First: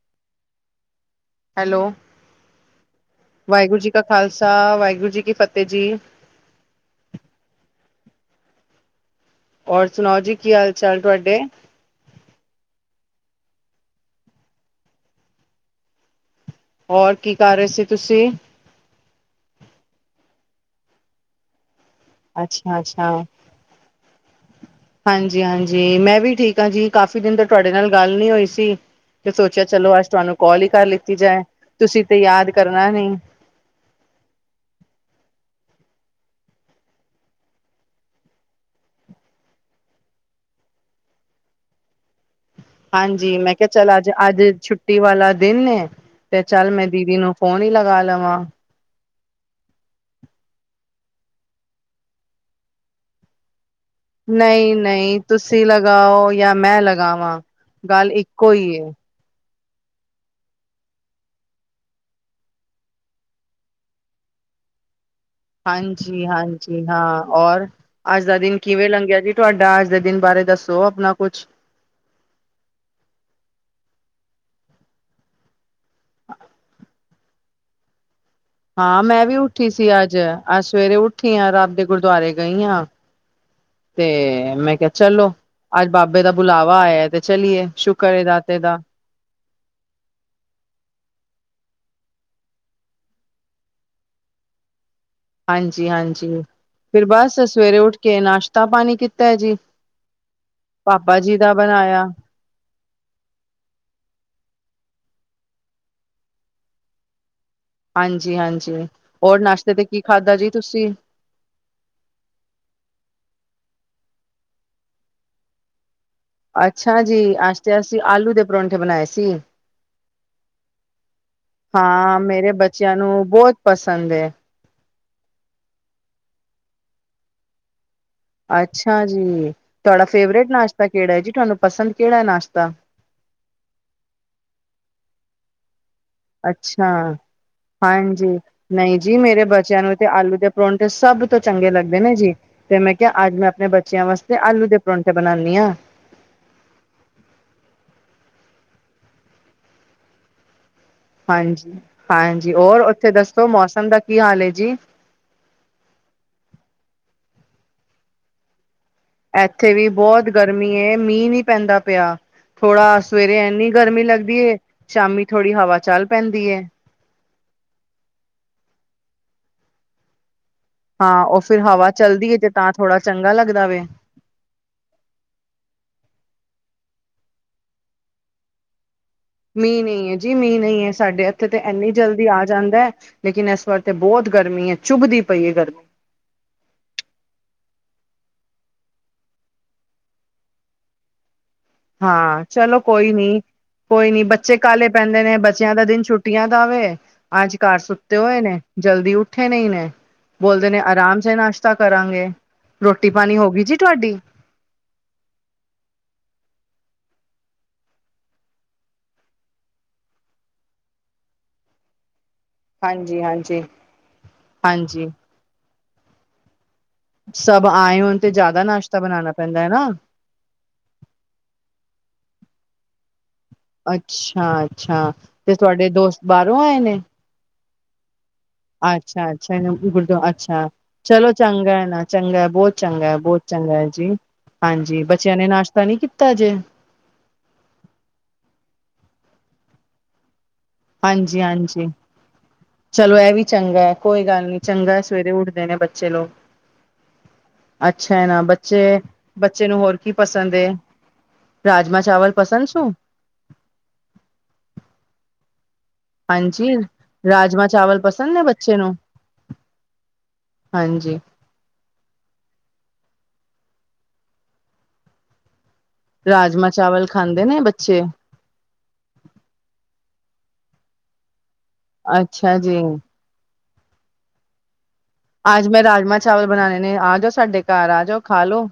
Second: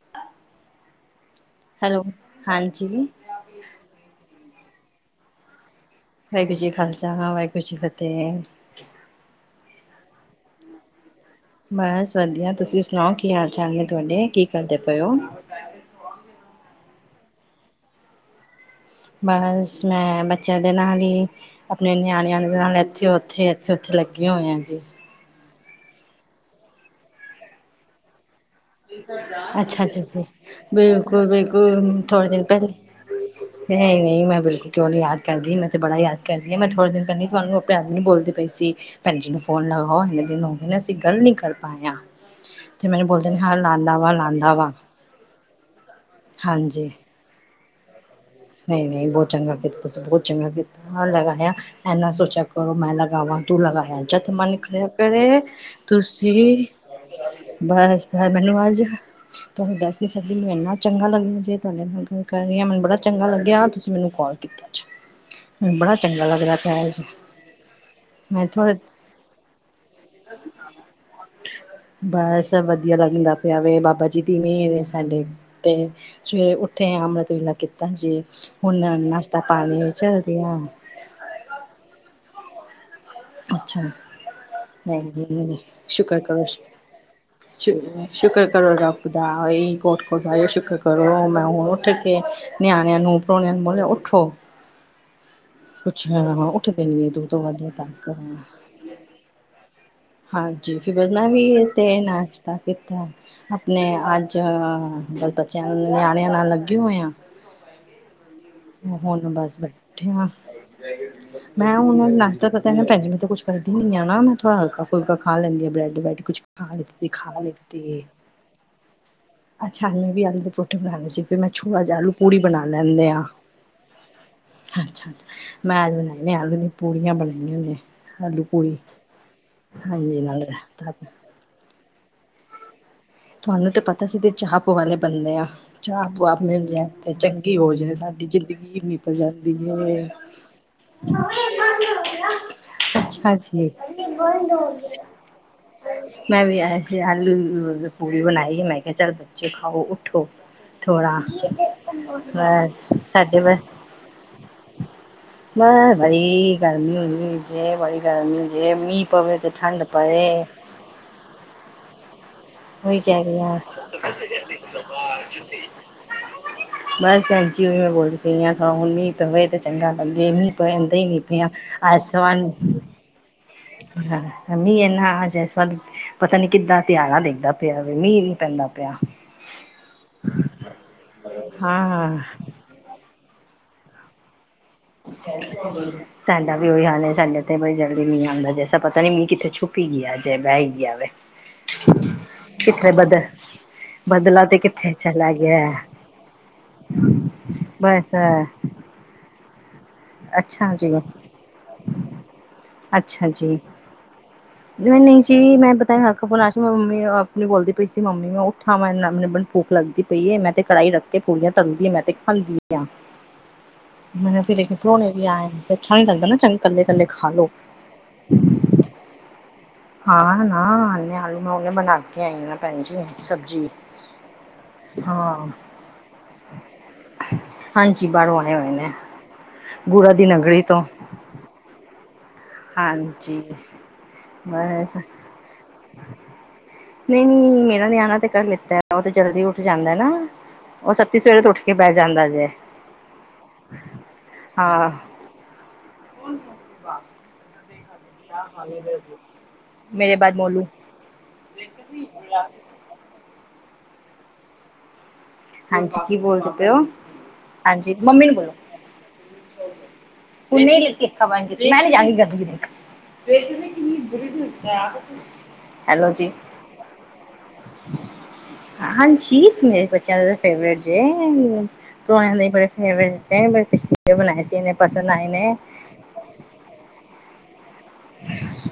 [unintelligible] Hello ਹਾਂਜੀ ਵਾਹਿਗੁਰੂ ਜੀ ਕਾ ਖ਼ਾਲਸਾ ਵਾਹਿਗੁਰੂ ਜੀ ਕੀ ਫਤਿਹ ਜੀ। ਵਾਹਿਗੁਰੂ ਜੀ ਖਾਲਸਾ ਵਾਹਿਗੁਰੂ ਜੀ ਫਤਿਹ ਹੋਰ ਸੁਣਾਓ ਜੀ, ਕੀ ਹਾਲ-ਚਾਲ ਤੁਹਾਡੇ? ਬਸ ਵਧੀਆ, ਤੁਸੀਂ ਸੁਣਾਓ ਕੀ ਹਾਲ-ਚਾਲ ਨੇ ਤੁਹਾਡੇ, ਕੀ ਕਰਦੇ ਪਏ ਹੋ? ਹੋਰ, ਕੀ ਕਰ ਰਹੇ ਸੀ, ਤੁਸੀਂ? ਬਸ ''ਮੈਂ ਬੱਚਿਆਂ ਦੇ ਨਾਲ ਹੀ, ਆਪਣੇ ਨਿਆਣਿਆਂ ਦੇ ਨਾਲ ਅੱਛਾ ਅੱਛਾ ਇੱਥੇ-ਉੱਥੇ ੱ ਉੱਥੇ ਲੱਗੀਆਂ ਹੋਈਆਂ ਜੀ। ਹਾਂਜੀ-ਹਾਂਜੀ, ਮੈਂ ਵੀ ਠੀਕ ਹਾਂ ਜੀ, ਕਾਫੀ ਦਿਨ ਤੋ ਤੁਹਾਡੇ ਨਾਲ ਗੱਲ ਨਹੀਂ ਹੋਈ ਸੀ। ਤੇ ਸੋਚਿਆ ਅੱਛਾ ਚਲੋ, ਜੀ ਅੱਜ ਜੀ ਤੁਹਾਨੂੰ ਕਾਲ ਹੀ ਕਰ ਲਿੱਤੀ ਬਿਲਕੁਲ ਜਾਏ। ਤੁਸੀਂ ਤੇ ਯਾਦ ਕਰਨਾ ਨਹੀਂ। ਨਹੀਂ-ਨਹੀਂ, ਮੈਂ ਬਿਲਕੁਲ ਕਿਉਂ ਨੀ ਯਾਦ ਕਰਦੀ, ਮੈਂ, ਤੇ ਬੜਾ ਯਾਦ ਕਰਦੀ ਆ, ਮੈਂ ਥੋੜੇ ਦਿਨ ਪਹਿਲੇ ਹੀ ਤੁਹਾਨੂੰ ਭੈਣੀ ਬੋਲਦੇ ਪਈ ਸੀ, ਭੈਣ ਜੀ ਨੂੰ ਫੋਨ ਲਗਾਓ ਇੰਨੇ ਦਿਨ ਹੋ ਗਦੇ ਨੇ, ਅਸੀਂ, ਗੱਲ ਨਹੀਂ ਕਰ ਪਾਂਏ ਆ। ਹ [inaudible] ਜੇ, ਮੈਨ ਬੋਲ 'ਮੈਂ ਕਿਹਾ ਚੱਲ, ਅੱਜ, ਅੱਜ ਛੁੱਟੀ ਵਾਲਾ ਦਿਨ ਏ, ਤੇ ਚੱਲ ਮੈਂ ਹਾਂਜੀ ਦੀਦੀ ਨੂੰ ਫੋਨ ਹੀ ਲਗਾ ਲਵਾਂ। ਨਹੀਂ-ਨਹੀਂ, ਬਹੁਤ ਚੰਗਾ ਕੀਤਾ ਤੁਸੀਂ, ਬਹੁਤ ਚੰਗਾ ਕੀਤਾ। ਹਾਂ ਲਗਾਇਆ, ਐ, ਨਾ ਸੋਚਿਆ ਕਰੋ ਮੈਂ ਲਗਾਵਾਂ, ਤੂੰ ਲਗਾਇਆ ਜੱਦ ਮਨ ਨਹੀਂ ਕਰਿਆ ਨਹੀਂ ਕਰੇ, ਤੁਸੀਂ ਲਗਾਓ ਜਾਂ ਤੁਸੀਂ, ਮੈਂ ਲਗਾਵਾਂ ਗੱਲ ਬਸ-ਬ ਇੱਕੋ ਮੈਨੂੰ ਹੀ ਏ ਅੱਜ ਥੋਨੂੰ ਦੱਸ ਨੀ ਸਕਦੀ, ਮੈਨੂੰ ਇੰਨਾ ਚੰਗਾ ਲੱਗਿਆ ਜੇ ਤੁਹਾਡੇ ਨਾਲ ਗੱਲ ਕਰ ਰਹੀ, ਮਨ ਬੜਾ ਚੰਗਾ ਲੱਗਿਆ, ਤੁਸੀਂ ਮੈਨੂੰ ਕੌਲ ਕੀਤੀ। ਹਾਂਜੀ, ਹਾਂਜੀ, ਹਾਂ, ਔਰ? ਅੱਜ ਦਾ ਮੈਂ ਦਿਨ ਥੋੜੇ ਕਿਵੇਂ ਲੰਘਿਆ ਜੀ ਤੁਹਾਡਾ? ਅੱਜ ਦੇ ਦਿਨ ਬਾਰੇ ਦੱਸੋ, ਆਪਨਾ ਕੁਛ? ਬਸ ਵਧੀਆ ਲੰਗਦਾ ਪਿਆ ਵੇ, ਬਾਬਾਜੀ ਦੀ ਮਿਹਰ ਏ ਸਾਡੇ ਤੇ ਸਵੇਰੇ ਉੱਠੇ ਆਂ, ਅਮ੍ਰਿਤ ਵੇਲਾ ਕੀਤਾ ਜੇ। ਹੁਣ ਹਾਂ, ਮੈਂ ਵੀ ਨਾਸ਼ਤਾ ਉੱਠੀ ਸੀ ਪਾਣੀ ਅੱਜ, ਚੱਲਦੇ ਆ ਅੱਜ ਸਵੇਰੇ ਉੱਠੀ ਹਾਂ, ਰੱਬ ਦੇ ਗੁਰਦੁਆਰੇ ਗਈ ਹਾਂ ਅੱਛਾ ਤੇ, ਮੈਂ ਕਿਹਾ ਚੱਲੋ, ਅੱਜ ਸ਼ੁਕਰ ਬਾਬੇ ਦਾ ਕਰੋ ਬੁਲਾਵਾ ਆਇਆ ਤੇ ਚਲੀਏ। ਸ਼ੁਕਰ ਏ ਦਾਤੇ ਦਾ। ਦਾਈ ਕੋਟ-ਕੋਟ ਸ਼ੁੱਕਰ ਕਰੋ, ਮੈਂ ਹੁਣ ਉੱਠ ਕੇ, ਨਿਆਣਿਆਂ ਨੂੰ ਪ੍ਰੋਣਿਆਂ ਨੂੰ ਬੋਲਿਆ ਉੱਠੋ। ਕੁਛ ਹਾਂਜੀ-ਹਾਂਜੀ, ਉੱਠਦੇ ਫਿਰ, ਨੀ ਦੋ ਬਸ ਤੋਂ ਵੱਧ ਸਵੇਰੇ ਉੱਠ ਤੱਕ ਕੇ, ਨਾਸ਼ਤਾ ਪਾਣੀ ਕੀਤਾ ਜੀ। ਹਾਂਜੀ, ਪਾਪਾ ਵਧਨਾ ਜੀ ਵੀ ਦਾ ਤੇ ਬਣਾਇਆ ਨਾਚ ਤ ਕੀਤਾ ਆਪਣੇ ਅੱਜ ਬ ਬੱਚਿਆਂ, ਨਿਆਣਿਆਂ ਨਾਲ ਲੱਗੇ ਹੋਏ ਆਂ। ਹਾਂਜੀ-ਹਾਂਜੀ, ਹੋਰ ਬਸ ਨਾਸ਼ਤੇ ਤੇ ਕੀ ਬੈਠੇ ਆ ਖਾਧਾ ਜੀ, ਤੁਸੀਂ? ਮੈਂ ਹੁਣ, ਨਾਸ਼ਤਾ ਪਤਾ ਮੈਂ, ਭੈਣਜੀ ਤੋਂ ਕੁਛ ਕਰਦੀ ਨੀ, ਆ ਨਾ, ਮੈਂ, ਥੋੜਾ ਹਲਕਾ- ਫੁਲਕਾ ਖਾ ਲੈਂਦੀ ਆ, ਬ੍ਰੈਡ-ਬੈਡ ਕੁਛ ਖਾ ਅੱਛਾ ਲੈਂਦੀ ਜੀ। ਖਾ ਆਜ ਤੇ ਅਸੀਂ ਆਲੂ ਦੇ ਪਰੌਂਠੇ ਬਣਾਏ ਸੀ। ਅੱਛਾਨੇ ਵੀ ਆਲੂ ਦੀ ਰੋਟੀ ਬਣਾਂਣੇ ਸੀ, ਫਿਰ ਮੈਂ ਛੋੜਾ ਜਿਹਾ ਹਾਂ ਆਲੂ-ਪੂੜੀ ਮੇਰੇ ਬਣਾ ਬੱਚਿਆਂ ਲੈਂਨੇ ਹਾਂ। ਨੂੰ ਬਹੁਤ ਪਸੰਦ ਏ। ਅੱਛਾ ਮੈ, ਆਲ, ਆਲੂ ਦੀ ਪੂੜੀਆਂ ਬਣਾਈਆਂ ਨੇ। ਆਲੂ ਪੂੜੀ ਅੱਛਾ ਜੀ। ਤੁਹਾਡਾ ਹਾਂਜੀ ਨਾਲ ਫੇਵਰੇਟ ਨਾਸ਼ਤਾ ਕਿਹੜਾ ਜੀ? ਤੁਹਾਨੂੰ ਪਸੰਦ ਕਿਹੜਾ ਨਾਸ਼ਤਾ? ਤੁਹਾਨੂੰ ਤੇ ਪਤਾ ਸੀ। ਤੇ ਚਾਹ, ਪ ਵਾਲੇ ਬੰਦੇ ਆ। ਚਾਹ ਤੂਆ ਮਿਲ ਜਾਏ। ਅੱਛਾ ਤਾਂ ਚੰਗੀ ਹੋ ਜਾਏ, ਹਾਂਜੀ ਸਾਡੀ ਜ਼ਿੰਦਗੀ, ਇੰਨੀ ਨਹੀਂ ਜੀ ਮੇਰੇ ਭਚਾਦੀ ਬੱਚਿਆਂ ਪਈ ਨੂੰ ਤੇ ਹੈ। ਆਲੂ ਦੇ ਪਰੌਂਠੇ ਸਭ ਤੋਂ ਚੰਗੇ ਲੱਗਦੇ ਨੇ ਜੀ, ਤੇ, ਮੈਂ ਕਿਹਾ ਅੱਛਾ ਅੱਜ ਮੈਂ ਆਪਣੇ ਜੀ ਬੱਚਿਆਂ ਵਾਸਤੇ ਆਲੂ ਦੇ ਪਰੌਠੇ ਬਣਾਂਨੀ ਆਂ ਮੈਂ ਵੀ ਆਜ ਆਲੂ, ਪੂੜੀ ਬਣਾਈ, ਮੈਂ ਕਿਹਾ ਚੱਲ ਬੱਚੇ, ਖਾਓ ਉੱਠੋ। ਥੋੜਾ, ਹਾਂਜੀ ਹਾਂਜੀ ਬਸ, ਔਰ ਉੱਥੇ ਸਾਡੇ ਦੱਸੋ ਬਸ ਮੌਸਮ ਦਾ ਕੀ ਹਾਲ ਹੈ ਜੀ ਮ ਭਾਈ ਗਰਮੀ ਜੇ, ਬੜੀ ਗਰਮੀ ਜੇ, ਮੀਂ ਪਵੇ ਤਾਂ, ਠੰਡ ਪਏ। ਈਏ, ਮੀਂਹ ਨੀ ਪੈਂਦਾ ਪਿਆ। ਥੋੜ੍ਹਾ, ਉਹੀ ਕਹਿ ਸਵੇਰੇ ਰਹੀ ਹਾਂ ਐਨੀ ਗਰਮੀ ਲੱਗਦੀ ਏ, ਸ਼ਾਮੀ ਥੋੜੀ ਹਵਾ ਚੱਲ ਪੈਂਦੀ ਏ। ਬਸ ਭੈਣਜੀ, ਵੀ ਮੈਂ ਬੋਲਦੀ ਪਈ ਆ। ਹਾਂਾ ਹੁਣੀ ਪਵੇ ਤਾਂ ਚੰਗਾ ਲੱਗਗੇਿਆ ਮੀ। ਪੈਂਦਾ ਹੀ, ਨੀ ਹਾਂ ਉਹ ਪੈਂਦਾ। ਫਿਰ ਹਵਾ ਚੱਲਦੀ ਏ ਅਸਮਾਨ। ਤੇ ਤਾਂ ਥੋੜਾ ਚੰਗਾ, ਲੱਗਦਾ। ਵੇ ਹਾਂ ਮੀਂ ਇਨਾ ਆ ਜਾਏ ਸਨ। ਪਤਾ ਨੀ ਕਿੱਦਾਂ ਤਿਆੜਾ ਦੇਖਦਾ ਪਿਆ ਵੇ। ਮੀਂਹ ਨਹੀਂ, ਪੈਂਦਾ ਪਿਆ। ਮੀਂਹ ਨਹੀਂ ਹੈ ਜੀ, ਮੀਂਹ ਨਹੀਂ ਹੈ। ਸਾਡੇ ਇੱਥੇ ਤੇ ਐੰਨੀ ਹਾਂ। ਜਲਦੀ ਆ। ਜਾਂਦਾ ਹੈ। ਲੇਕਿਨ ਇਸ ਵਾਰ, ਤੇ ਬਹੁਤ ਗਰਮੀ ਹੈ। ਚੁੱਭਦੀ ੜ ਪਈ ਹੈ ਗਰਮੀ [unintelligible] ਸਾਡਾ ਵੀ ਔਹੀ ਹਾਲ ਏ। ਸਾਡੇ ਤੇਈ ਜਲਦੀ ਮੀ ਆਉਂਦਾ, ਜੇਸ ਪਤਾ ਨੀ। ਮੀ ਕਿੱਥੇ ੁੱਪ ਹੀ, ਗਿਆ ਜੇ। ਬਹਿ ਹੀ ਗਿਆ ਵੇ। ਹਾਂ। ਚਲੋ ਕਿੱਥੇ ਕੋਈ ਬਦਲ ਨੀ। ਕੋਈ ਨੀ। ਬਦਲਾ ਬੱਚੇ ਤੇ ਕਾਲੇ, ਕਿੱਥੇ ਪੈਂਦੇ ਚਲਾ ਨੇ, ਗਿਆ ਬੱਚਿਆਂ ਦਾ ਦਿਨ ਛੁੱਟੀਆਂ ਦਾ ਆਵੇ। ਅੱਜ ਘਾਰ ਬਸ ਸੁੱਤੇ ਹੋਏ ਨੇ, ਜਲਦੀ ਉੱਠੇ ਨਹੀਂ ਨੇ। ਬੋਲਦੇ ਅੱਛਾ ਨੇ ਜੀ। ਆਰਾਮ ਚ, ਨਾਸ਼ਤਾ ਕਰਾਂਗੇ। ਰੋਟੀ- ਪਾਣੀ ਹੋ ਗਈ, ਜੀ ਤੁਹਾਡੀ? ਮੈਂ ਨਹੀਂ ਸੀ। ਮੈਂ ਪਤਾ ਰਾਤ ਮੈਂ ਫੋਨ ਆਆ ਸੀ, ਮੰਮੀ ਆਪਣੀ ਬੋਲਦੀ ਪਈ ਸੀ। ਮੰਮੀ ਮੈਂ ਉਹ। ਥਾਵਾ ਐਨ ਨਾਲ, ਭੂਕ ਲੱਗਦੀ ਪਈਏ। ਮੈਂ ਤੇ ਕੜਹੀ ਰੱਖ ਕੇ, ਪੂੜੀਆਂ ਤਲਦੀ। ਮੈਂ ਤੇ ਖਾਂਦੀ। ਆ। ਹਾਂਜੀ- ਹਾਂਜੀ, ਹਾਂਜੀ। ਛਾ ਨੀ, ਲੱਗਦਾ ਨਾ, ਚੰਗਾ। ਇਕੱਲੇ ਕੱਲੇ ਖਾਓ। ਸਭ ਆਏ ਹੋਣ ਤੇ, ਜ਼ਿਆਦਾ ਨਾਸ਼ਤਾ ਬਣਾਉਣਾ ਪੈਂਦਾ ਹੈ, ਨਾ। ਹਾਂ, ਨਾ ਆਲੂ ਮੈਂ ਉਹਨੇ ਬਣਾ ਕੇ ਆਈ ਹਾਂ। ਪੰਜੀ, ਸਬਜ਼ੀ। ਅੱਛਾ- ਅੱਛਾ, ਹਾਂ। ਤੇ ਤੁਹਾਡੇ ਦੋਸਤ, ਬਾਹਰੋਂ ਆਏ ਨੇ? ਹਾਂਜੀ। ਬਾਹਰੋਂ ਆਣੇ, ਹੋਏ ਨੇ। ਅੱਛਾਗਲ ਗੁੜਾ ਤੋਂ, ਦੀ ਨਗਰੀ ਅੱਛਾ। ਤੋਂ ਚਲੋ ਚੰਗਾ ਨਾ ਚੰਗਾ। ਬਹੁਤ ਚੰਗਾ ਹੈ, ਬਹੁਤ ਹਾਂਜੀ। ਚੰਗਾ ਹੈ, ਜੀ। ਬਸ ਹਾਂਜੀ। ਬੱਚਿਆਂ ਨੇ ਨਾਸ਼ਤਾ ਨੀ ਕੀਤਾ ਜੇ? ਨਹੀਂ- ਨਹੀਂ, ਮੇਰਾ ਨਿਆਣਾ ਤੇ, ਕਰ ਲਿੱਤਾ। ਉਹ ਤੇ ਜਲਦੀ, ਉੱਠ ਜਾਂਦਾ ਨਾ। ਉਹ ਸੱਤੀ ਹਾਂਜੀ- ਸਵੇਰੇ ਤੋਂ ਉੱਠ ਕੇ ਹਾਂਜੀ, ਬਹਿ ਜਾਂਦਾ ਜੇ ਚਲੋ ਇਹ ਵੀ ਚੰਗਾ ਹੈ। ਕੋਈ ਗੱਲ ਨੀ, ਹਾਂ ਚੰਗਾ। ਸਵੇਰੇ ਉੱਠਦੇ, ਨੇ ਬੱਚੇ ਲੋਕ। ਅੱਛਾ, ਹੈ ਨਾ ਬੱਚੇ। ਬੱਚੇ ਨੂੰ ਹੋਰ ਕੀ ਮੇਰੇ ਬਾਅਦ ਪਸੰਦ ਮੋਲੂ ਏ? ਰਾਜਮਾ, ਚਾਵਲ ਪਸੰਦ ਸ਼ੂ? ਹਾਂਜੀ, ਕੀ ਬੋਲਦੇ ਪਏ ਹਾਂਜੀ ਹੋ। ਰਾਜਮਾਂ ਹਾਂਜੀ, ਚਾਵਲ ਮੰਮੀ ਪਸੰਦ ਨੂੰ ਨੇ ਬੋਲੋ। ਬੱਚੇ ਨੂੰ? ਹਨੇ ਕੇ ਹਾਂਜੀ ਖਾਾਂ [unintelligible] ਮੈਂ ਨੀ ਜਾ ਰਹੀ [unintelligible] ਗੀ ਗਦਗੀ ਦੇ ਰਾਜਮਾ- ਚਾਵਲ ਖਾਂਦੇ ਨੇ, ਬੱਚੇ? ਹਰ ਚੀਜ਼, ਮੇਰੇ ਬੱਚਿਆਂ ਦਾ, ਫੇਵਰੇਟ ਜੇ। ਅੱਛਾ ਜੀ ਬਿਸ ਬਣਾਈ ਸੀਨ [unintelligible] ਪਸੰਨ ਆਏ ਨੇ। ਆਜ ਮੈਂ ਰਾਜਮਾਂ- ਚਾਵਲ ਬਣਾਉਣੇ ਨੇ। ਆ ਜਾਓ ਸਾਡੇ ਘਰ, ਆ ਜਾਓ ਖਾ ਲੋ।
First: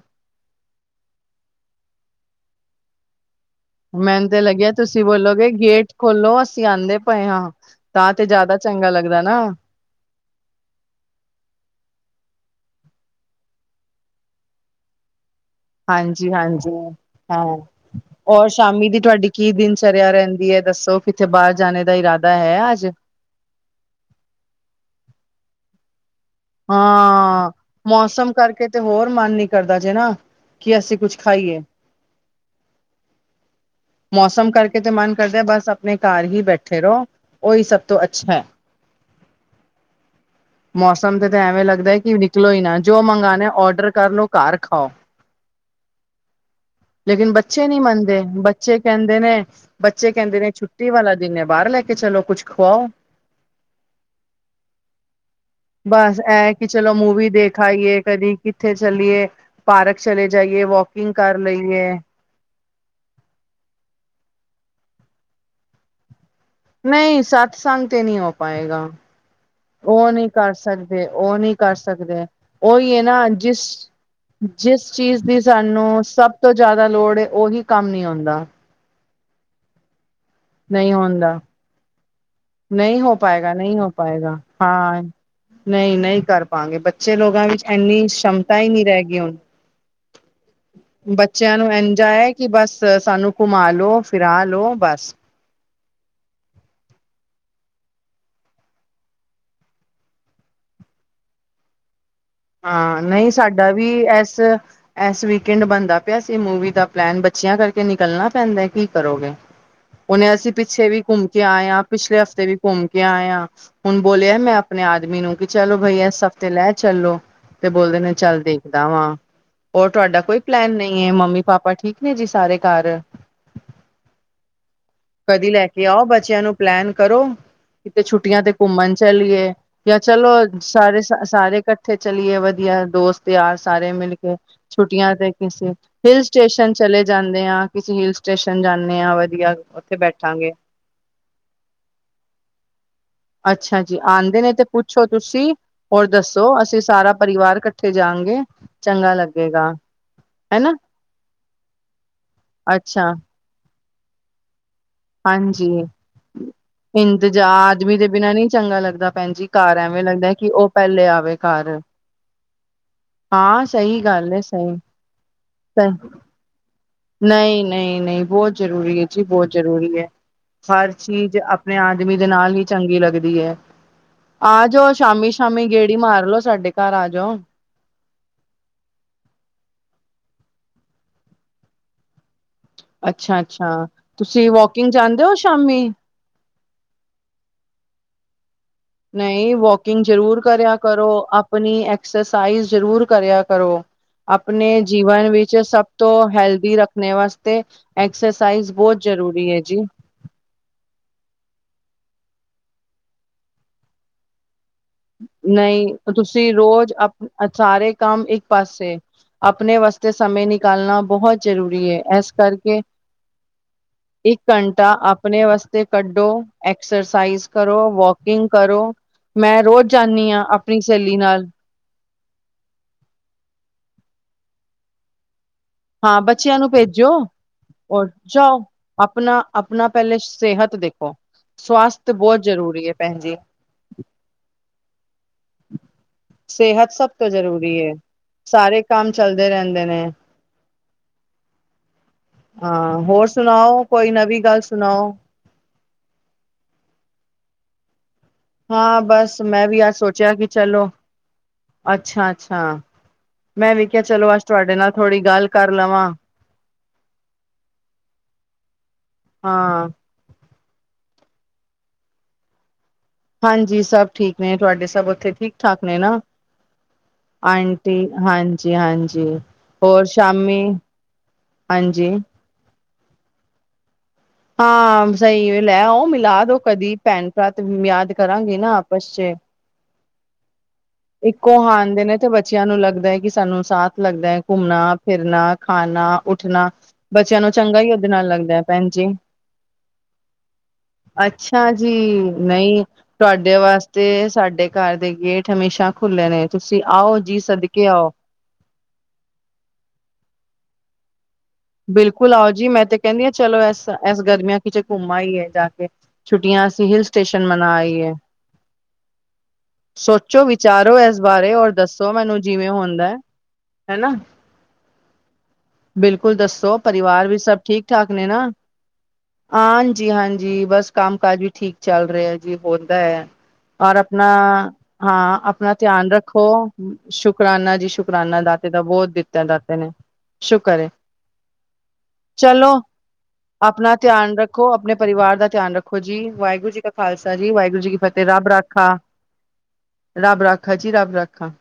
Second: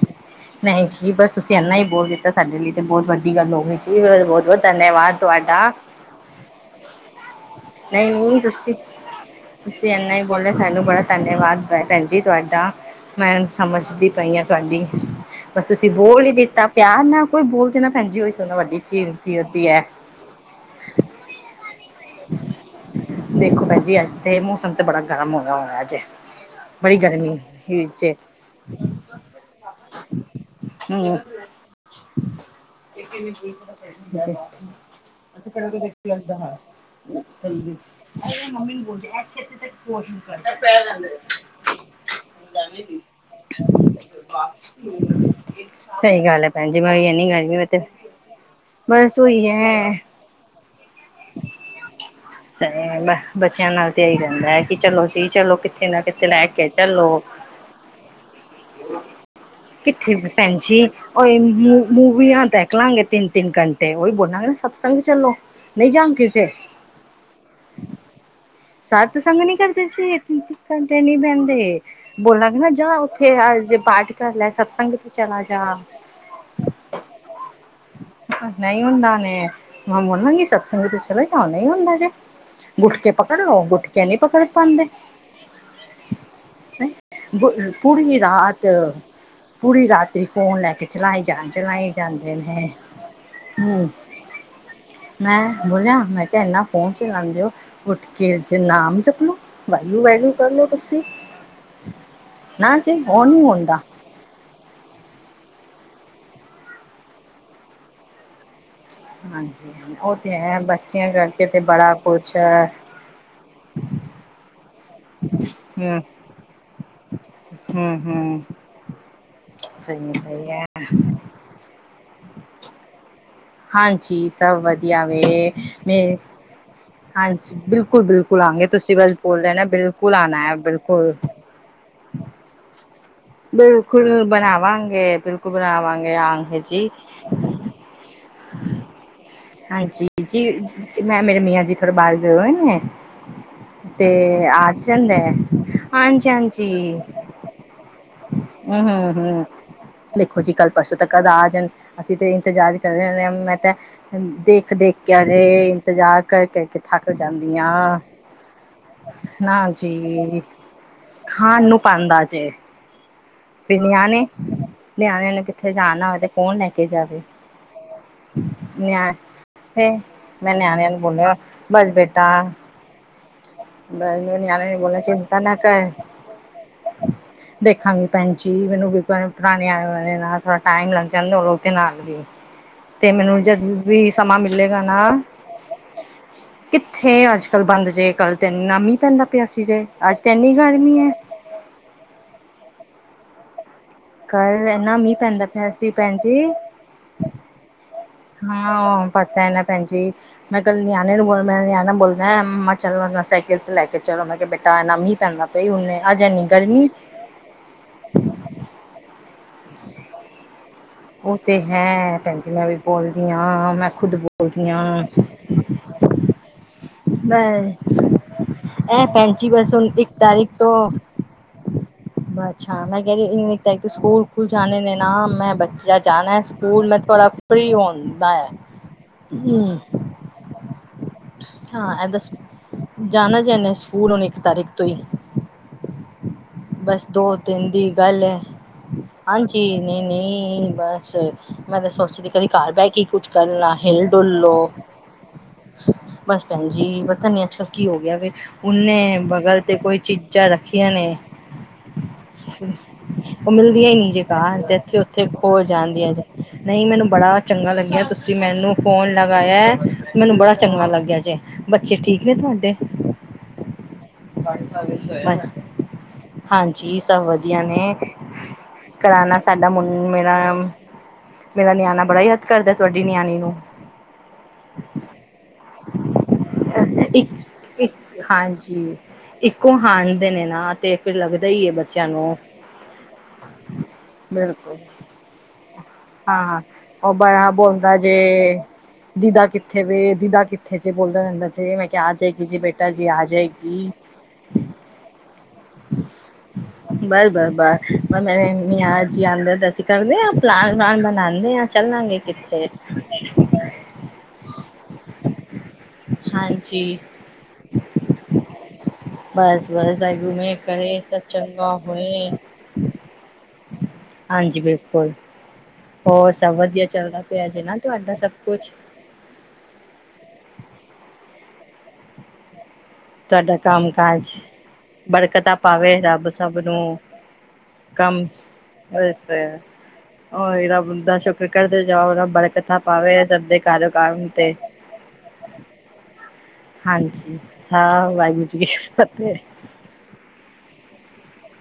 ਨਹੀਂ ਜੀ ਬਸ ਤੁਸੀਂ ਇੰਨਾ ਹੀ ਬੋਲ ਦਿੱਤਾ ਸਾਡੇ ਲਈ ਤੇ ਬਹੁਤ ਵੱਡੀ ਗੱਲ ਹੋ ਗਈ। ਜੀ ਮੈਨੂੰ ਤੇ ਬਹੁਤ-ਬਹੁਤ ਲੱਗਿਆ ਤੁਸੀਂ ਧੰਨਵਾਦ ਬੋਲੋਗੇ ਤੁਹਾਡਾ। ਗੇਟ ਖੋਲੋ ਅਸੀਂ ਆਉਂਦੇ ਪਏ ਹਾਂ ਤਾਂ ਨਹੀਂ ਤੇ ਨਹੀਂ ਜ਼ਿਆਦਾ ਤੁਸੀਂ ਚੰਗਾ ਲੱਗਦਾ ਨਾ ਤੁਸੀਂ ਇਨਾ ਬੋਲਿਆ ਸਾਨੂੰ ਬੜਾ ਧੰਨਵਾਦ ਭੈਣ ਜੀ ਤੁਹਾਡਾ ਮੈਂ ਸਮਝਦੀ ਪਈ ਹਾਂ ਤੁਹਾਡੀ ਬਸ ਤੁਸੀਂ ਬੋਲ ਹੀ ਦਿੱਤਾ। ਹਾਂਜੀ-ਹਾਂਜੀ ਪਿਆਰ ਨਾਲ ਕੋਈ, ਹਾਂ। ਬੋਲਦੇ ਨਾ, ਭੈਣ ਜੀ। ਉਹੀ ਔਰ ਸਬਤੋ ਵੱਡੀ ਸ਼ਾਮੀ ਦੀ ਚੀਜ਼ ਤੁਹਾਡੀ ਕੀ ਉਹਦੀ ਹੈ। ਦਿਨਚਰਿਆ ਰਹਿੰਦੀ ਹੈ ਦੱਸੋ? ਕਿੱਥੇ ਬਾਹਰ ਜਾਣੇ ਦਾ ਇਰਾਦਾ ਹੈ ਅੱਜ? ਦੇਖੋ ਭੈਜੀ, ਅੱਜ ਤੇ, ਮੌਸਮ ਤੇ ਬੜਾ ਗਰਮ ਹੋਇਆ- ਹੋਇਆ ਅੱਜੇ। ਹਾਂ। ਮੌਸਮ ਕਰਕੇ ਤੇ, ਹੋਰ ਮਨ ਨੀ ਕਰਦਾ ਜੇ ਨਾ। ਕੀ ਅਸੀਂ, ਕੁੱਝ ਖਾਈਏ। ਕਿ [unintelligible] ਮੌਸਮ ਕਰਕੇ ਤੇ, ਮਨ ਕਰਦਾ ਏ, ਬਸ ਆਪਣੇ ਘਰ ਹੀ, ਬੈਠੇ ਰਹੋ। ਉਹੀ ਸਭ ਤੋਂ ਅੱਛਾ ਹੈ। ਔ ਵੀ ਨੀ ਬੋਲਦੀ। ਦਾ ਪੈ ਮੌਸਮ ਤੇ ਤਾਂ ਐਵੇਂ ਲੱਗਦਾ ਹੈ ਕਿ ਨਿਕਲੋ ਹੀ ਨਾ ਜੋ ਮੰਗਵਾਉਣਾ ਔਡਰ ਕਰ ਲੋ ਘਰ ਖਾਓ [unintelligible] ਸਹੀ ਗੱਲ ਹੈ। ਭੈਣ ਜੀ, ਮੈਂ ਇਨੀ ਲੇਕਿਨ ਗੱਲ ਬੱਚੇ ਤੇ ਨਹੀਂ ਮੰਨਦੇ ਬੱਚੇ ਕਹਿੰਦੇ ਬਸ ਨੇ, ਉਹੀ ਹੈ ਬੱਚੇ ਕਹਿੰਦੇ ਨੇ, ਛੁੱਟੀ ਵਾਲਾ ਦਿਨ ਹੈ। ਬਾਹਰ ਲੈ ਕੇ, ਚਲੋ ਕੁੱਛ। ਖਵਾਓ ਬੱਚਿਆਂ ਨਾਲ ਤਾਂ ਇਹੀ ਹੀ ਰਹਿੰਦਾ ਹੈ ਕਿ ਚਲੋ ਜੀ ਚਲੋ ਕਿੱਥੇ ਨਾ ਬਸ ਕਿੱਥੇ ਲੈ ਇਹ ਕਿ ਕੇ ਚਲੋ ਮੂਵੀ ਦੇਖ ਆਈਏ, ਕਦੀ ਕਿੱਥੇ ਚੱਲੀਏ, ਪਾਰਕ ਚਲੇ ਜਾਈਏ ਵੋਕ ਮੂੰਵੀ ਹਦਾ ਨਿਕਲਾਂਗੇ ਤਿੰਨ- ਤਿੰਨ ਘੰਟੇ ਉਹੀ ਬੋਲਾਂਗੇ ਸਤਸੰਗ ਚੱਲੋ ਨਹੀਂ ਜਾਣ ਕਿਥੇ ਨਹੀਂ ਸਤ ਸਤਸੰਗ ਤੇ ਨਹੀ ਹੋ ਪਾਏਗਾ ਸਤ ਸੰਗ ਨੀ ਕਰਦੇ ਉਹ ਸੀ ਨਹੀ ਤਿੰਨ ਕਰ ਤਿੰਨ ਘੰਟੇ ਸਕਦੇ, ਨੀ ਉਹ ਨਹੀ ਕਰ ਬਹਿੰਦੇ ਸਕਦੇ ਹੈ, ਬੋਲਾਂਗੇ ਨਾ ਜਾ ਉਹੀ ਹੈ ਨਾ ਉੱਥੇ ਜਿਸ, ਜੇ ਪਾਠ ਕਰ ਲੈ ਜਿਸ ਸਤਸੰਗ ਤੇ ਚੀਜ਼ ਦੀ ਚਲਾ ਜਾ ਸਾਨੂੰ ਸਭ ਤੋਂ ਜ਼ਿਆਦਾ ਲੋੜ ਉਹੀ ਕੰਮ ਨੀ ਆਉਂਦਾ ਨਹੀਂ ਹੁੰਦਾ ਨੇ ਮੈਂ ਬੋਲਾਂਗੀ ਸਤਸੰਗ ਨਹੀਂ ਚਲ ਹੁੰਦਾ ਚਉਦਾ ਹੁੰਦਾ ਜੇ ਨਹੀਂ ਗੁਟਕੇ ਹੋ ਪਕੜ ਪਾਏਗਾ, ਲਓ ਨਹੀਂ ਹੋ ਗੁਟਕੇ ਪਾਏਗਾ ਪਕੜ ਪਾਉਂਦੇ ਹਾਂ ਨਹੀਂ ਨਹੀਂ ਕਰ ਪਾਗੇ ਬੱਚੇ ਲੋਕਾਂ ਵਿੱਚ ਐੰਨੀ ਪੂਰੀ ਸਮਤਾ ਹੀ ਨਹੀਂ ਰਾਤ ਰਹਿ ਗਈ ਹੁਣ ਪੂਰੀ ਰਾਤਰੀ ਫੋਨ ਲੈ ਕੇ ਚਲਾਏ ਜਾਣ ਬੱਚਿਆਂ ਨੂੰ ਚਲਾਏ ਇੰਝਾ ਹੈ ਜਾਂਦੇ ਕਿ ਨੇ ਬਸ ਸਾਨੂੰ ਘੁਮਾ ਹੂੰ ਲੋ। ਫਿਰ ਆ ਲਓ ਬਸ ਮੈਂ ਬੋਲਿਆ ਮੈਂ ਕਿਹਾ ਇੰਨਾ ਫੋਨ ਲਉਦੇਓ ਉੱਠ ਕੇ ਜੇ ਨਾਮ ਚਪਲੋ ਵਾਹਿਗੂਰੂ- ਵਾਹਿਗੂਰੂ ਕਰਲੋ ਤੁਸੀ ਹਾਂ ਨਹੀਂ ਸਾਡਾ ਵੀ ਇਸ ਇਸ ਵੀਕਐਂਡ ਬਣਦਾ ਪਿਆ ਸੀ ਮੂਵੀ ਦਾ ਪਲੈਨ ਬੱਚਿਆਂ ਕਰਕੇ ਨਿਕਲਣਾ ਪੈਂਦਾ ਕਿ ਕਰੋਗੇ ਹਾਂਜੀ ਉਹ ਉਹਨੇ ਤੇ ਅਸੀਂ ਹੈ ਪਿੱਛੇ ਵੀ ਬੱਚਿਆਂ ਘੁੰਮ ਕੇ ਕਰਕੇ ਤੇ ਆਏ ਹਾਂ, ਬੜਾ ਪਿਛਲੇ ਕੁਛ ਹਫ਼ਤੇ ਵੀ ਹੈ ਘੁੰਮ ਕਿ ਆਆ ਹੁਣ ਬੋਲਿਆ ਮੈਂ ਆਪਣੇ ਆਦਮੀ ਨੂੰ ਕਿ ਚਲੋ ਬਈ ਹੂੰ ਇਸ ਹਫ਼ਤੇ ਲੈ ਚੱਲੋ ਤੇ ਬੋਲਦੇ ਹੂੰ ਨੇ ਹੂੰ ਚੱਲਦੇ ਦਾਵਾਂ ਹੋਰ ਸਹੀ ਹੈ ਤੁਹਾਡਾ ਕੋਈ ਸਹੀ ਹੈ ਪਲੈਨ ਨਹੀਂ ਹੈ ਮੰਮੀ ਪਾਪਾ ਠੀਕ ਨੇ ਜੀ ਸਾਰੇ ਘਰ ਹਾਂਜੀ ਸਭ ਵਧੀਆ ਵੇ ਕਦੀ ਲੈ ਕੇ ਮੇ ਆਓ ਬੱਚਿਆਂ ਨੂੰ ਪਲੈਨ ਕਰੋ ਹਾਂਜੀ ਕਿਤੇ ਬਿਲਕੁਲ ਬਿਲਕੁਲ ਛੁੱਟੀਆਂ ਤੇ ਆਂਗੇ ਘੁੰਮਣ ਤੁਸੀਂ ਬਸ ਬੋਲ ਚਲੀਏ ਦੇਣਾ ਜਾਂ ਬਿਲਕੁਲ ਚਲੋ ਆਣਾ ਹੈ ਸਾਰੇ ਬਿਲਕੁਲ ਸਾਰੇ ਇਕੱਠੇ ਚ ਵਧੀਆ ਦੋਸਤ ਯਾਰ ਸਾਰੇ ਮਿਲ ਬਿਲਕੁਲ ਕੇ ਛੁੱਟੀਆਂ ਬਣਾਵਾਂਗੇ ਤੇ ਬਿਲਕੁਲ ਕਿਸੇ ਬਣਾਵਾਂਗੇ ਹਿਲ ਆਂਗੇ ਸਟੇਸ਼ਨ ਜੀ ਚਲੇ ਜਾਂਦੇ ਜਾਂਦੇ ਹਾਂ ਕਿਸੀ ਹਿਲ ਸਟੇਸ਼ਨ ਜਾਂਦੇ ਹਾਂ ਵਧੀਆ ਉੱਥੇ ਹਾਂਜੀ ਬੈਠਾਂਗੇ ਜੀ ਮੈਂ ਮੇਰੇ ਮੀਆਂ ਜੀ ਥੋੜੇ ਬਾਹਰ ਗਏ ਹੋਏ ਨੇ ਅੱਛਾ ਜੀ, ਆਉਂਦੇ ਨੇ ਤੇ ਆ ਪੁੱਛੋ ਜਾਂਦੇ ਤੁਸੀਂ ਹੋਰ ਹਾਂਜੀ ਦੱਸੋ ਹਾਂਜੀ ਅਸੀਂ ਸਾਰਾ ਸਾਰੇ ਪਰਿਵਾਰ ਇਕੱਠੇ ਜਾਣਗੇ ਹਮ ਚੰਗਾ ਹਮ ਹਮ ਲੱਗੇਗਾ ਦੇਖੋ ਜੀ ਕੱਲ੍ਹ ਹਨਾ ਪਰਸੋਂ ਤੱਕ ਆ ਜਾਣ ਅਸੀਂ ਤੇ ਇੰਤਜ਼ਾਰ ਕਰ ਅੱਛਾ ਰਹੇ ਹਾਂ ਮੈਂ ਤਾਂ ਦੇਖ- ਦੇਖ ਕੇ ਅਰੇ ਹਾਂਜੀ ਇੰਤਜ਼ਾਰ ਕਰ ਕਰਕੇ ਥੱਕ ਇੰਤਜਾ ਜਾਂਦੀ ਆਦਮੀ ਹਾਂ ਦੇ ਬਿਨਾਂ ਨਹੀਂ ਚੰਗਾ ਲੱਗਦਾ ਭੈਣਜੀ ਨਾ ਘਰ ਐਵੇਂ ਲੱਗਦਾ ਜੀ ਕਿ ਉਹ ਪਹਿਲੇ ਆਵੇ ਖਾਣ ਘਰ ਨੂੰ ਪਾਉਂਦਾ ਜੇ ਹਾਂ ਫਿਰ ਸਹੀ ਨਿਆਣੇ ਗੱਲ ਹੈ ਸਹੀ ਨਿਆਣਿਆਂ ਨੂੰ ਕਿੱਥੇ ਸਹੀ ਜਾਣਾ ਹੋਵੇ ਤੇ ਕੌਣ ਲੈ ਕੇ ਜਾਵੇ ਨਹੀਂ- ਨਹੀਂ -ਨਹੀਂ ਬਹੁਤ ਜ ਜਰੂਰੀ ਹੈ ਨਿਆ ਜੀ ਬਹੁਤ ਫ ਜ਼ਰੂਰੀ ਹੈ, ਮੈਂ ਨਿਆਣਿਆਂ ਹਰ ਨੂੰ ਬੋਲਿਆ ਚੀਜ਼ ਆਪਣੇ ਬਸ ਆਦਮੀ ਦੇ ਬੇਟਾ ਨਾਲ ਹੀ ਚੰਗੀ ਲੱਗਦੀ ਹੈ ਨਿਆਣਿਆਂ ਆ ਨੂੰ ਜਾਓ ਬੋਲਿਆ ਸ਼ਾਮੀ- ਚਿੰਤਾ ਨਾ ਸ਼ਾਮੀ ਗੇੜੀ ਮਾਰ ਲੋੋ ਸਾਡੇ ਘਰ ਆ ਜਾਓ ਦੇਖਾਂਗੇ ਭੈਣ ਜੀ ਮੈਨੂੰ ਪੁਰਾਣੇ ਆ ਨਾਲ ਥੋੜਾ ਟਾਈਮ ਲੱਗ ਜਾਂ ਵੀ ਤੇ ਅੱਛਾ ਮੈਨੂੰ ਜਦ ਅੱਛਾ ਵੀ ਸਮਾਂ ਤੁਸੀਂ ਮਿਲੇਗਾ ਵੋਕਿੰਗ ਨਾ ਜਾਂਦੇ ਹੋ ਸ਼ਾਮੀ ਕਿੱਥੇ ਅੱਜ ਕੱਲ੍ਹ ਬੰਦ ਜੇ ਕੱਲ ਤਾਂ ਇਨਾ ਮੀਹ ਪੈਂਦਾ ਪਿਆ ਨਹੀਂ ਸੀ ਜੇ, ਵੋਕਿੰਗ ਅੱਜ ਤੇ ਜ਼ਰੂਰ ਇੰਨੀ ਕਰਿਆ ਗਰਮੀ ਹੈ ਕਰੋ, ਆਪਣੀ ਐਕਸਰਸਾਈਜ਼ ਜ਼ਰੂਰ ਕਰਿਆ ਕਰੋ ਕੱਲ ਆਪਣੇ ਇੰਨਾ ਮੀਂਹ ਜੀਵਨ ਪੈਂਦਾ ਵਿੱਚ ਪਿਆ ਸਭ ਸੀ ਤੋਂ ਭੈਣ ਜੀ ਹੈਲਦੀ ਰੱਖਣੇ ਵਾਸਤੇ ਐਕਸਰਸਾਈਜ਼ ਬਹੁਤ ਹਾਂ ਪਤਾ ਜਰੂਰੀ ਹੈ ਨਾ ਜੀ ਭੈਣ ਮੈਂ ਕੱਲ ਨਿਆਣੇ ਨੂੰ ਬੋਲ ਮੈਂ ਨਿਆਣਾ ਬੋਲਦਾ ਮੰਮਾ ਚਲੋ ਸਾਈਕਲ ਚ ਲੈ ਕੇ ਚਲੋ ਮੈਂ ਕਿਹਾ ਬੈਠਾ ਤਾਂ ਮੀਂਹ ਪੈਂਦਾ ਪਈ ਨਹੀਂ ਹਨੇ ਅੱਜ ਇਨੀ ਤੁਸੀਂ ਗਰਮੀ ਰੋਜ਼ ਆਪ ਸਾਰੇ ਕੰਮ ਇੱਕ ਪਾਸੇ, ਆਪਣੇ ਵਾਸਤੇ ਸਮੇਂ ਨਿਕਾਲਣਾ। ਉਹ ਬਹੁਤ ਤੇ ਜ਼ਰੂਰੀ ਏ ਹੈ ਇਸ ਭੈਣ ਜੀ ਮੈਂ ਵੀ ਕਰਕੇ, ਬੋਲਦੀ ਹਾਂ ਮੈਂ ਖੁਦ ਇੱਕ ਬੋਲਦੀ ਹਾਂ ਘੰਟਾ ਆਪਣੇ ਵਾਸਤੇ ਕੱਢੋ ਮੈਂ ਐਕਸਰਸਾਈਜ਼ ਕਰੋ, ਵਾਕਿੰਗ ਕਰੋ ਮੈਂ ਰੋਜ਼ ਜਾਂਦੀ ਹਾਂ ਤਾਰੀਖ ਆਪਣੀ ਤੋਂ ਸਹੇਲੀ ਨਾਲ, ਅੱਛਾ ਮੈਂ ਕਹਿ ਰਹੀ ਸਕੂਲ ਖੁਲ ਜਾਣੇ ਨੇ ਨਾ ਮੈਂ ਬੱਚ ਜਾਂ ਹਾਂ ਜਾਾਣਾ ਹੈ ਬੱਚਿਆਂ ਨੂੰ ਸਕੂਲ ਮੈਂ ਭੇਜੋ। ਥੋੜਾ ਫ੍ਰਰੀ ਹੁੰਦਾ ਹੈ ਹੂੰ। ਪਹਿਲੇ ਸਿਹਤ ਦੇਖੋ। ਹਾਂ ਇੱਦਾਂ, ਜਾਣਾ ਇੰਨੇ ਸਕੂਲ ਹੁਣ ਇੱਕ ਤਾਰੀਖ ਤੋਂ। [inaudible] ਬਸ ਸਭ ਦੋ ਤੋਂ ਦਿਨ ਜ਼ਰੂਰੀ ਦੀ ਗੱਲ ਹੈ, ਸਾਰੇ ਕੰਮ ਚੱਲਦੇ ਹਾਂਜੀ ਰਹਿੰਦੇ ਨੇ ਨਹੀਂ-ਨਹੀਂ ਬਸ। ਮੈਂ ਤਾਂ ਸੋਚਦੀ ਕਦੀ ਘਰ ਬਹਿ ਕੇ ਹਾਂ ਕੀ ਕੁੱਝ ਹੋਰ ਕਰਨਾ ਸੁਣਾਓ ਹਿਲ ਕੋਈ ਡੁਲ ਨਵੀਂ ਗੱਲ ਲੋ। ਸੁਣਾਓ। ਬਸ ਭੈਣ ਜੀ ਪਤਾ ਨੀ ਅੱਜਕੱਲ ਕੀ ਹੋ ਗਿਆ ਵੇ। ਉਨੇ ਹਾਂ ਬਸ ਬਗਲ ਮੈਂ 'ਤੇ ਵੀ ਅੱਜ ਕੋਈ ਸੋਚਿਆ ਕਿ ਚੀਜ਼ਾਂ ਚਲੋ ਰੱਖੀਆਂ ਨੇ। ਅੱਛਾ ਅੱਛਾ ਉਹ ਮੈਂ ਵੀ ਮਿਲਦੀਆਂ ਹੀ ਕਿਹਾ ਨਹੀਂ ਜੇ ਚਲੋ ਅੱਜ ਘਰ ਤੇ ਤੁਹਾਡੇ ਨਾਲ ਇਥੇ ਥੋੜ੍ਹੀ ਉੱਥੇ ਗੱਲ ਖੋ ਕਰ ਲਵਾਂ ਜਾਂਦੀਆਂ। ਨਹੀਂ ਮੈਨੂੰ ਬੜਾ ਚੰਗਾ ਲੱਗਿਆ ਤੁਸੀਂ ਮੈਨੂੰ ਫੋਨ ਲਗਾਇਆ ਹਾਂ। ਮੈਨੂੰ ਬੜਾ ਚੰਗਾ ਲੱਗਿਆ। ਬੱਚੇ ਠੀਕ ਨੇ ਤੁਹਾਡੇ? ਹਾਂਜੀ ਸਭ ਠੀਕ ਨੇ ਤੁਹਾਡੇ ਸਭ ਉੱਥੇ ਠੀਕ-ਠਾਕ ਨੇ ਨਾ? ਹਾਂਜੀ ਸਭ ਵਧੀਆ ਨੇ, ਆਂਟੀ ਹਾਂਜੀ ਹਾਂਜੀ ਕਰਾਣਾ ਸਾਡਾ ਮ ਹੋਰ ਮੇਰਾ ਸ਼ਾਮੀ ਮੇਰਾ ਨਿਆਣਾ ਹਾਂਜੀ ਬੜਾ ਯਾਦ ਕਰਦਾ ਤੁਹਾਡੀ ਨਿਆਣੀ ਨੂੰ। ਹਾਂ ਸਹੀ ਲੈ ਉਹ ਲੈ ਆਓ ਮਿਲਾ ਦੋ ਕਦੀ ਇੱਕ ਭੈਣ-ਭਰਾ ਤੇ ਇੱਕ ਯਾਦ ਕਰਾਂਗੇ ਨਾ ਹਾਂਜੀ ਆਪਸ ਚ। ਇੱਕੋ ਹਾਣ ਦੇ ਨੇ ਨਾ। ਤੇ ਫਿਰ ਲੱਗਦਾ ਇੱਕੋ ਹੀ ਹੈ ਹਾਣ ਦੇ ਬੱਚਿਆਂ ਨੇ ਤੇ ਬੱਚਿਆਂ ਨੂੰ ਲੱਗਦਾ ਹੈ ਕਿ ਸਾਨੂੰ ਸਾਥ ਲੱਗਦਾ ਹੈ ਬਿਲਕੁਲ ਘੁੰਮਣਾ ਫਿਰਨਾ। ਖਾਣਾ, ਹਾਂ ਉੱਠਣਾ ਉਹ ਬੱਚਿਆਂ ਨੂੰ ਬੜਾ ਚੰਗਾ ਹੀ ਬੋਲਦਾ ਉਹਦੇ ਜੇ ਨਾਲ ਲੱਗਦਾ ਹੈ ਭੈਣ ਜੀ। ਦੀਦਾ ਕਿੱਥੇ ਵੇ ਦੀਦਾ ਕਿੱਥੇ ਜੇ ਬੋਲਦਾ ਰਹਿੰਦਾ ਅੱਛਾ ਜੇ ਮੈਂ ਜੀ ਕਿਹਾ ਆ ਜਾਏਗੀ ਜੀ ਨਹੀਂ ਬੇਟਾ ਜੀ ਆ ਤੁਹਾਡੇ ਜਾਏਗੀ ਵਾਸਤੇ ਸਾਡੇ ਘਰ ਦੇ ਗੇਟ ਹਮੇਸ਼ਾ ਖੁੱਲੇ ਨੇ ਤੁਸੀਂ ਆਓ ਬਸ ਜੀ ਬਸ ਸਦਕੇ ਆਓ। ਬਸ ਮੇਰੇ ਮੀਆਂ ਜੀ ਆਂਦੇ ਨੇ ਅਸੀ ਕਰਦੇ ਆ ਪਲਾਨ ਪਾਨ ਬਣਾਉਂਦੇ ਆ। ਚੱਲਾਂਗੇ ਬਿਲਕੁਲ ਆਓ ਕਿੱਥੇ ਜੀ ਮੈਂ ਤੇ ਕਹਿੰਦੀ ਹਾਂ ਚਲੋ ਇਸ ਗਰਮੀਆਂ ਕਿਤੇ ਘੁੰਮ ਆਈਏ। ਜਾ ਕੇ, ਛੁੱਟੀਆਂ ਹਾਂਜੀ ਅਸੀਂ ਹਿਲ ਸਟੇਸ਼ਨ ਮਨਾ ਆਈਏ। ਬਸ ਬਸ ਵਾਹਿਗੁਰੂ ਸੋਚੋ ਮੇਹਰ ਵਿਚਾਰੋ ਕਰੇ ਇਸ ਸਭ ਬਾਰੇ ਔਰ ਚੰਗਾ ਦੱਸੋ ਹੋਏ ਮੈਨੂੰ ਜਿਵੇਂ ਹੁੰਦਾ। ਹਨਾ ਹਾਂਜੀ ਬਿਲਕੁਲ। ਹੋਰ ਕੁਲ ਸਭ ਦੱਸੋ ਵਧੀਆ ਚੱਲਦਾ ਪਰਿਵਾਰ ਵੀ ਪਿਆ ਸਭ ਜੇ ਨਾ ਠੀਕ-ਠਾਕ ਤੁਹਾਡਾ ਨੇ ਸਭ ਨਾ? ਕੁਛ ਹਾਂਜੀ-ਹਾਂਜੀ ਬਸ ਕੰਮ ਕਾਜ ਵੀ ਠੀਕ ਚੱਲ ਰਿਹਾ। ਜੀ ਹੋਤਾ ਹੈ, ਤੁਹਾਡਾ ਕੰਮ ਔਰ ਆਪਣਾ ਕਾਜ ਹਾਂ ਬਰਕਤਾਂ ਆਪਣਾ ਪਾਵੇ ਧਿਆਨ ਰੱਬ ਰੱਖੋ। ਸਭ ਨੂੰ ਸ਼ੁਕਰਾਨਾ ਜੀ ਕੰਮ ਸ਼ੁਕਰਾਨਾ ਦਾਤੇ ਦਾ ਬਹੁਤ ਦਿੱਤਾ ਦਾਤੇ ਨੇ। ਉਹ ਸ਼ੁਕਰ ਹੈ ਰੱਬ ਦਾ ਸ਼ੁਕਰ ਕਰਦੇ ਜਾਵੋ ਚਲੋ ਬਰਕਤਾ ਪਾਵੇ ਸਭ ਦੇ ਘਰ ਆਪਣਾ ਕੰਮ ਧਿਆਨ ਤੇ। ਰੱਖੋ ਆਪਣੇ ਪਰਿਵਾਰ ਦਾ ਧਿਆਨ ਰੱਖ ਖੋ ਜੀ, ਵਾਹਿਗੁਰੂ ਜੀ ਕਾ ਖਾਲਸਾ ਹਾਂਜੀ ਜੀ ਵਾਹਿਗੁਰੂ ਸਾ ਜੀ ਕੀ ਫਤਿਹ ਵਾਹਿਗੁਰੂ ਰੱਬ ਜੀ ਕੀ ਰਾਖਾ। ਫਤਿਹ ਰੱਬ ਰਾਖਾ ਜੀ ਰੱਬ ਰਾਖਾ।